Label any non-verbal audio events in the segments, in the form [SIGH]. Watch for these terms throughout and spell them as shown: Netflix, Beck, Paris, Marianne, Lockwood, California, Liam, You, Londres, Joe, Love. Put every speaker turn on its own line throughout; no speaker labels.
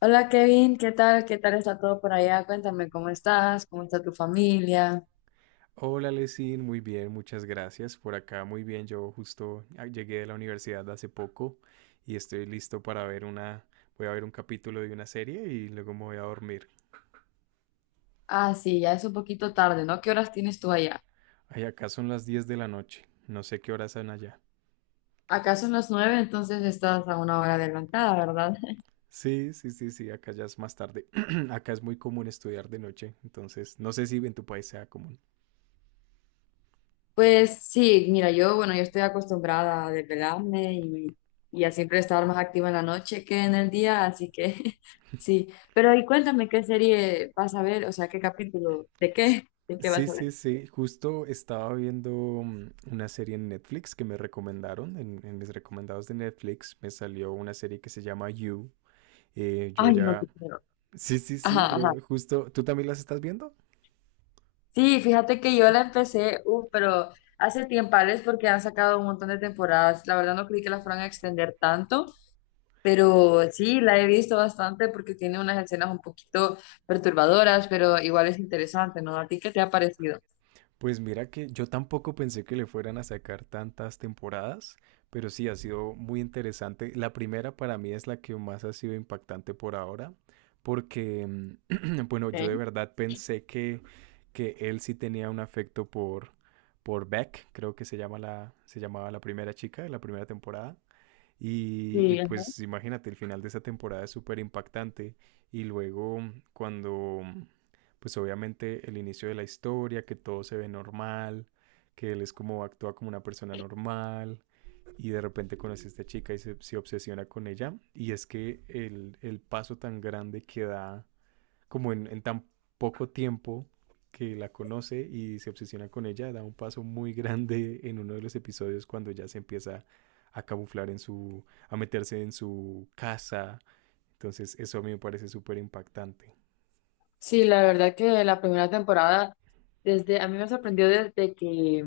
Hola Kevin, ¿qué tal? ¿Qué tal está todo por allá? Cuéntame cómo estás, cómo está tu familia.
Hola, Lesin, muy bien, muchas gracias. Por acá, muy bien. Yo justo llegué de la universidad hace poco y estoy listo para ver una. Voy a ver un capítulo de una serie y luego me voy a dormir.
Ah, sí, ya es un poquito tarde, ¿no? ¿Qué horas tienes tú allá?
Ay, acá son las 10 de la noche. No sé qué horas son allá.
Acá son las nueve, entonces estás a una hora adelantada, ¿verdad? [LAUGHS]
Sí, sí, sí, sí, acá ya es más tarde. [CLEARS THROAT] Acá es muy común estudiar de noche, entonces no sé si en tu país sea común.
Pues sí, mira, yo, bueno, yo estoy acostumbrada a desvelarme y a siempre estar más activa en la noche que en el día, así que [LAUGHS] sí. Pero y cuéntame qué serie vas a ver, o sea, qué capítulo, de qué vas
Sí,
a
sí,
ver.
sí. Justo estaba viendo una serie en Netflix que me recomendaron. En mis recomendados de Netflix me salió una serie que se llama You. Yo
Ay, no te
ya...
quiero.
Sí, sí, sí.
Ajá, ajá.
Yo justo... ¿Tú también las estás viendo?
Sí, fíjate que yo la empecé, pero hace tiempales porque han sacado un montón de temporadas. La verdad no creí que la fueran a extender tanto, pero sí, la he visto bastante porque tiene unas escenas un poquito perturbadoras, pero igual es interesante, ¿no? ¿A ti qué te ha parecido?
Pues mira que yo tampoco pensé que le fueran a sacar tantas temporadas, pero sí ha sido muy interesante. La primera para mí es la que más ha sido impactante por ahora, porque, [CLEARS THROAT] bueno, yo de
Ok.
verdad pensé que él sí tenía un afecto por Beck, creo que se llama se llamaba la primera chica de la primera temporada. Y
Sí, ajá.
pues imagínate, el final de esa temporada es súper impactante. Y luego cuando, pues obviamente el inicio de la historia, que todo se ve normal, que él es como actúa como una persona normal y de repente conoce a esta chica y se obsesiona con ella. Y es que el paso tan grande que da como en tan poco tiempo que la conoce y se obsesiona con ella, da un paso muy grande en uno de los episodios cuando ya se empieza a camuflar en su, a meterse en su casa. Entonces eso a mí me parece súper impactante.
Sí, la verdad que la primera temporada, desde, a mí me sorprendió desde que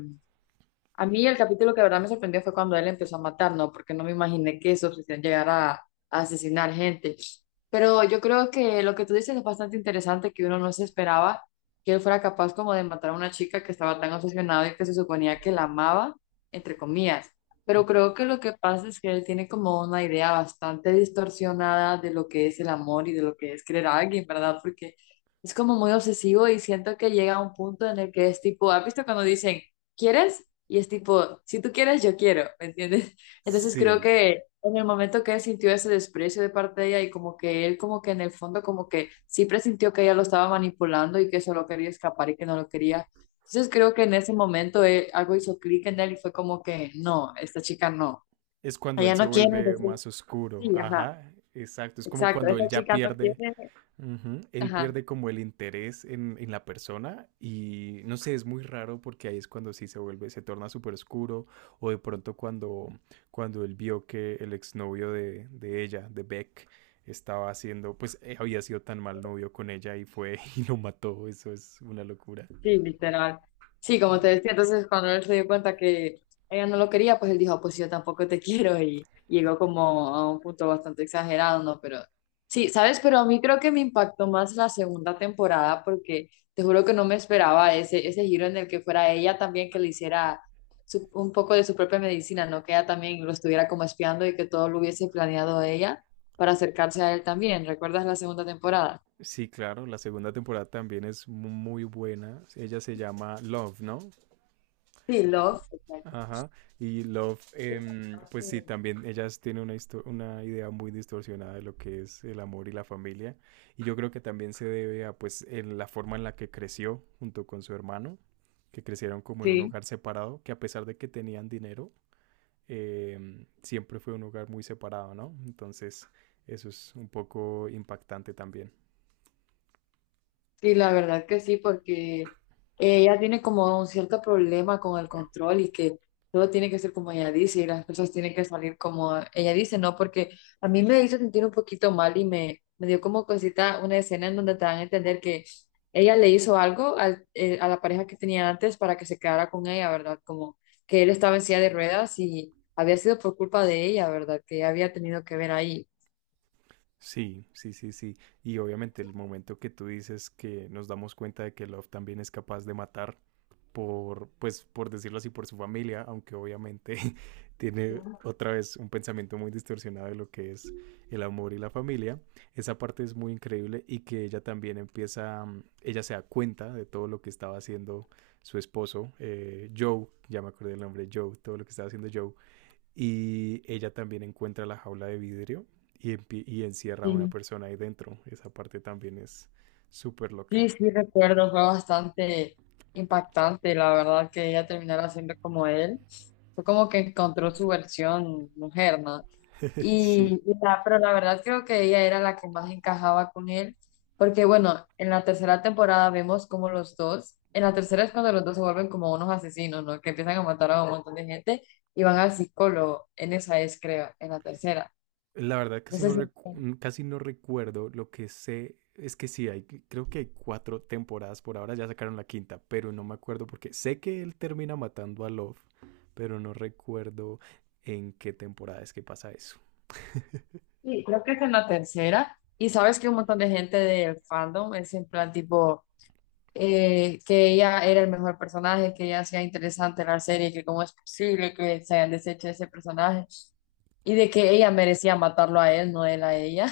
a mí el capítulo que de verdad me sorprendió fue cuando él empezó a matar, ¿no? Porque no me imaginé que su obsesión llegara a asesinar gente. Pero yo creo que lo que tú dices es bastante interesante, que uno no se esperaba que él fuera capaz como de matar a una chica que estaba tan obsesionada y que se suponía que la amaba, entre comillas. Pero creo que lo que pasa es que él tiene como una idea bastante distorsionada de lo que es el amor y de lo que es querer a alguien, ¿verdad? Porque es como muy obsesivo y siento que llega a un punto en el que es tipo, ¿has visto cuando dicen, ¿quieres? Y es tipo, si tú quieres, yo quiero, ¿me entiendes? [LAUGHS] Entonces creo
Sí,
que en el momento que él sintió ese desprecio de parte de ella y como que él como que en el fondo como que sí presintió que ella lo estaba manipulando y que solo quería escapar y que no lo quería. Entonces creo que en ese momento algo hizo clic en él y fue como que no, esta chica no,
es cuando él
ella
se
no quiere,
vuelve
entonces
más oscuro.
sí, ajá,
Ajá, exacto. Es como
exacto,
cuando él
esta
ya
chica no quiere,
pierde. Ujú. Él
ajá.
pierde como el interés en la persona y no sé, es muy raro porque ahí es cuando sí se vuelve, se torna súper oscuro o de pronto cuando él vio que el exnovio de ella, de Beck, estaba haciendo, pues había sido tan mal novio con ella y fue [LAUGHS] y lo mató, eso es una locura.
Sí, literal. Sí, como te decía, entonces cuando él se dio cuenta que ella no lo quería, pues él dijo, pues yo tampoco te [LAUGHS] quiero y llegó como a un punto bastante exagerado, ¿no? Pero sí, ¿sabes? Pero a mí creo que me impactó más la segunda temporada porque te juro que no me esperaba ese giro en el que fuera ella también que le hiciera un poco de su propia medicina, ¿no? Que ella también lo estuviera como espiando y que todo lo hubiese planeado ella para acercarse a él también. ¿Recuerdas la segunda temporada?
Sí, claro, la segunda temporada también es muy buena, ella se llama Love, ¿no?
Sí, Love. Exacto.
Ajá, y Love, pues sí, también ellas tienen una, una idea muy distorsionada de lo que es el amor y la familia, y yo creo que también se debe a pues en la forma en la que creció junto con su hermano, que crecieron como en un
Sí.
hogar separado, que a pesar de que tenían dinero, siempre fue un hogar muy separado, ¿no? Entonces, eso es un poco impactante también.
Sí, la verdad que sí, porque ella tiene como un cierto problema con el control y que todo tiene que ser como ella dice y las cosas tienen que salir como ella dice, ¿no? Porque a mí me hizo sentir un poquito mal y me dio como cosita una escena en donde te dan a entender que ella le hizo algo a la pareja que tenía antes para que se quedara con ella, ¿verdad? Como que él estaba en silla de ruedas y había sido por culpa de ella, ¿verdad? Que ella había tenido que ver ahí.
Sí, sí, sí, sí. Y obviamente el momento que tú dices que nos damos cuenta de que Love también es capaz de matar por, pues, por decirlo así, por su familia, aunque obviamente [LAUGHS] tiene otra vez un pensamiento muy distorsionado de lo que es el amor y la familia. Esa parte es muy increíble y que ella también empieza, ella se da cuenta de todo lo que estaba haciendo su esposo, Joe, ya me acordé el nombre, Joe, todo lo que estaba haciendo Joe, y ella también encuentra la jaula de vidrio y, y encierra a una persona ahí dentro. Esa parte también es súper
Sí,
loca.
sí, recuerdo, fue bastante impactante, la verdad, que ella terminara siendo como él. Fue como que encontró su versión mujer, ¿no?
[LAUGHS] Sí.
Y la, pero la verdad creo que ella era la que más encajaba con él, porque bueno, en la tercera temporada vemos como los dos, en la tercera es cuando los dos se vuelven como unos asesinos, ¿no? Que empiezan a matar a un montón de gente y van al psicólogo, en esa es, creo, en la tercera.
La verdad
No
casi
sé
no,
si...
casi no recuerdo. Lo que sé es que sí, hay, creo que hay cuatro temporadas por ahora, ya sacaron la quinta, pero no me acuerdo porque sé que él termina matando a Love, pero no recuerdo en qué temporada es que pasa eso.
Sí, creo que esta es la tercera. Y sabes que un montón de gente del fandom es en plan tipo, que ella era el mejor personaje, que ella hacía interesante la serie, que cómo es posible que se hayan deshecho de ese personaje y de que ella merecía matarlo a él, no él a ella.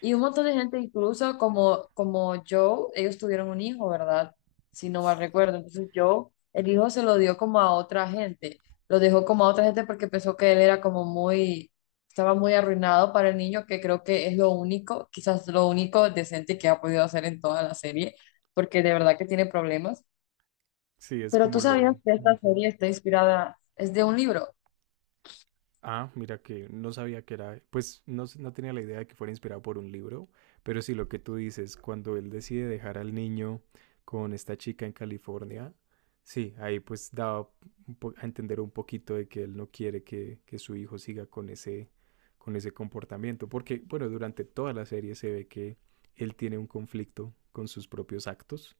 Y un montón de gente, incluso como Joe, ellos tuvieron un hijo, ¿verdad? Si no
S-
mal recuerdo. Entonces Joe, el hijo se lo dio como a otra gente. Lo dejó como a otra gente porque pensó que él era como muy, estaba muy arruinado para el niño, que creo que es lo único, quizás lo único decente que ha podido hacer en toda la serie, porque de verdad que tiene problemas.
Sí, es
Pero tú
como
sabías
lo...
que esta
Ujú.
serie está inspirada, es de un libro.
Ah, mira que no sabía que era, pues no, no tenía la idea de que fuera inspirado por un libro, pero sí lo que tú dices, cuando él decide dejar al niño con esta chica en California, sí, ahí pues daba a entender un poquito de que él no quiere que su hijo siga con ese comportamiento, porque bueno, durante toda la serie se ve que él tiene un conflicto con sus propios actos.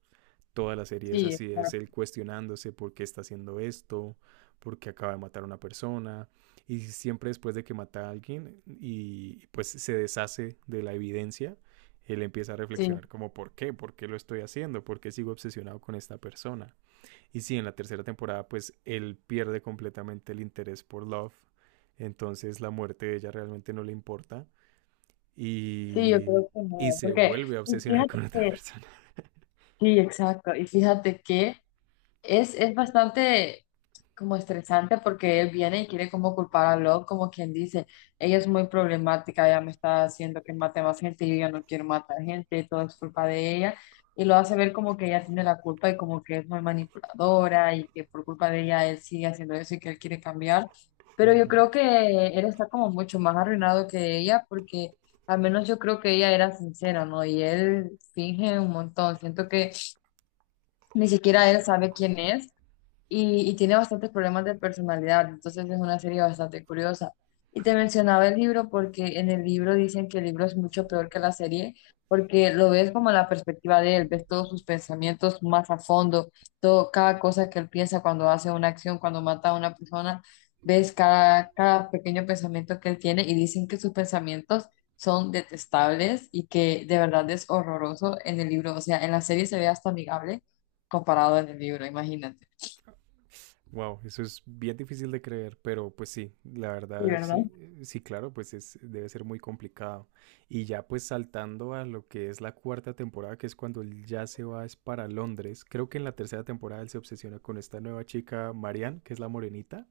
Toda la serie es
Sí,
así, es él
exacto,
cuestionándose por qué está haciendo esto, por qué acaba de matar a una persona, y siempre después de que mata a alguien y pues se deshace de la evidencia, él empieza a
sí,
reflexionar como por qué lo estoy haciendo, por qué sigo obsesionado con esta persona. Y sí, en la tercera temporada pues él pierde completamente el interés por Love, entonces la muerte de ella realmente no le importa
sí, yo
y,
creo que
y
no.
se
Porque,
vuelve a
y
obsesionar
fíjate
con otra
que
persona.
sí, exacto. Y fíjate que es bastante como estresante porque él viene y quiere como culpar a Love, como quien dice, ella es muy problemática, ella me está haciendo que mate más gente, yo ya no quiero matar gente, todo es culpa de ella. Y lo hace ver como que ella tiene la culpa y como que es muy manipuladora y que por culpa de ella él sigue haciendo eso y que él quiere cambiar.
Uh
Pero yo
-huh.
creo que él está como mucho más arruinado que ella porque al menos yo creo que ella era sincera, ¿no? Y él finge un montón. Siento que ni siquiera él sabe quién es y tiene bastantes problemas de personalidad, entonces es una serie bastante curiosa. Y te mencionaba el libro porque en el libro dicen que el libro es mucho peor que la serie, porque lo ves como la perspectiva de él, ves todos sus pensamientos más a fondo, todo, cada cosa que él piensa cuando hace una acción, cuando mata a una persona, ves cada pequeño pensamiento que él tiene y dicen que sus pensamientos son detestables y que de verdad es horroroso en el libro, o sea, en la serie se ve hasta amigable comparado en el libro, imagínate.
Wow, eso es bien difícil de creer, pero pues sí, la verdad sí,
¿Verdad?
sí, claro, pues es, debe ser muy complicado. Y ya pues saltando a lo que es la cuarta temporada, que es cuando él ya se va es para Londres, creo que en la tercera temporada él se obsesiona con esta nueva chica, Marianne, que es la morenita,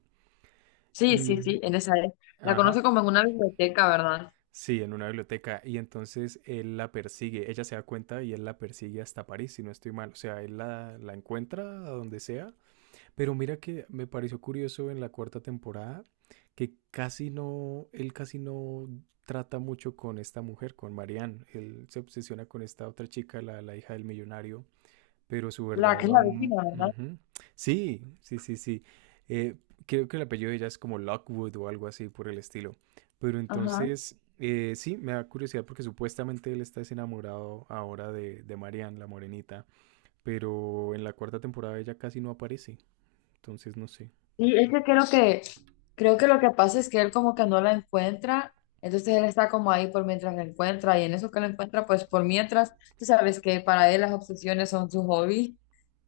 Sí, sí,
y,
sí, en esa es. La conoce
ajá,
como en una biblioteca, ¿verdad?
sí, en una biblioteca, y entonces él la persigue, ella se da cuenta y él la persigue hasta París, si no estoy mal, o sea, él la encuentra a donde sea. Pero mira que me pareció curioso en la cuarta temporada que casi no, él casi no trata mucho con esta mujer, con Marianne. Él se obsesiona con esta otra chica, la hija del millonario, pero su
La que es
verdadero
la
amor...
vecina, ¿verdad?
Sí, sí, sí, sí. Eh, creo que el apellido de ella es como Lockwood o algo así por el estilo. Pero
Ajá.
entonces, sí, me da curiosidad porque supuestamente él está desenamorado ahora de Marianne, la morenita, pero en la cuarta temporada ella casi no aparece. Entonces, no sé.
Sí, es que creo que, creo que lo que pasa es que él como que no la encuentra, entonces él está como ahí por mientras la encuentra, y en eso que la encuentra, pues por mientras, tú sabes que para él las obsesiones son su hobby,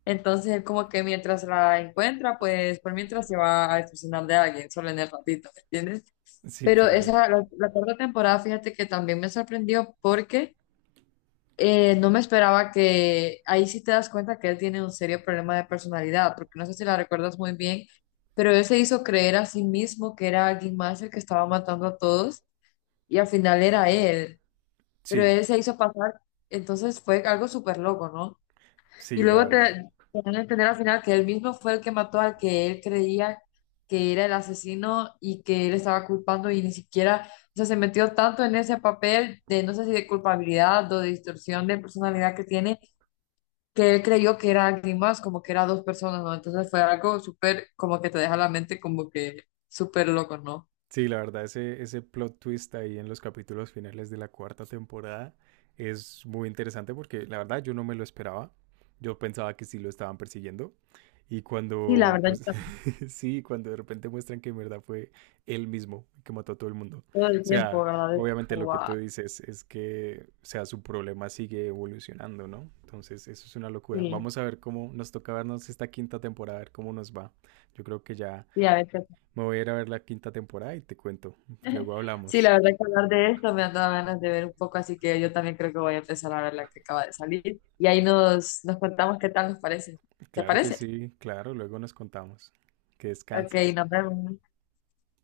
entonces él como que mientras la encuentra, pues por mientras se va a obsesionar de alguien, solo en el ratito, ¿me entiendes?
Sí,
Pero
claro.
esa, la cuarta temporada, fíjate que también me sorprendió porque... no me esperaba que ahí sí te das cuenta que él tiene un serio problema de personalidad, porque no sé si la recuerdas muy bien, pero él se hizo creer a sí mismo que era alguien más el que estaba matando a todos y al final era él, pero
Sí,
él se hizo pasar, entonces fue algo súper loco, ¿no? Y
sí, la
luego
verdad.
te dan a entender al final que él mismo fue el que mató al que él creía que era el asesino y que él estaba culpando y ni siquiera... O sea, se metió tanto en ese papel de, no sé si de culpabilidad o de distorsión de personalidad que tiene, que él creyó que era alguien más, como que era dos personas, ¿no? Entonces fue algo súper, como que te deja la mente como que súper loco, ¿no?
Sí, la verdad, ese plot twist ahí en los capítulos finales de la cuarta temporada es muy interesante porque la verdad yo no me lo esperaba. Yo pensaba que sí lo estaban persiguiendo. Y
Sí, la
cuando,
verdad, yo
pues,
también,
sí, cuando de repente muestran que en verdad fue él mismo que mató a todo el mundo. O
todo el tiempo,
sea,
¿verdad? Es
obviamente
como
lo que tú
va.
dices es o sea, su problema sigue evolucionando, ¿no? Entonces, eso es una locura.
Sí,
Vamos a ver cómo nos toca vernos esta quinta temporada, a ver cómo nos va. Yo creo que ya
sí, a veces.
me voy a ir a ver la quinta temporada y te cuento.
[LAUGHS]
Luego
Sí,
hablamos.
la verdad que hablar de esto me han dado ganas de ver un poco, así que yo también creo que voy a empezar a ver la que acaba de salir. Y ahí nos contamos qué tal nos parece. ¿Te
Claro que
parece?
sí, claro, luego nos contamos. Que
Ok,
descanses.
nos vemos.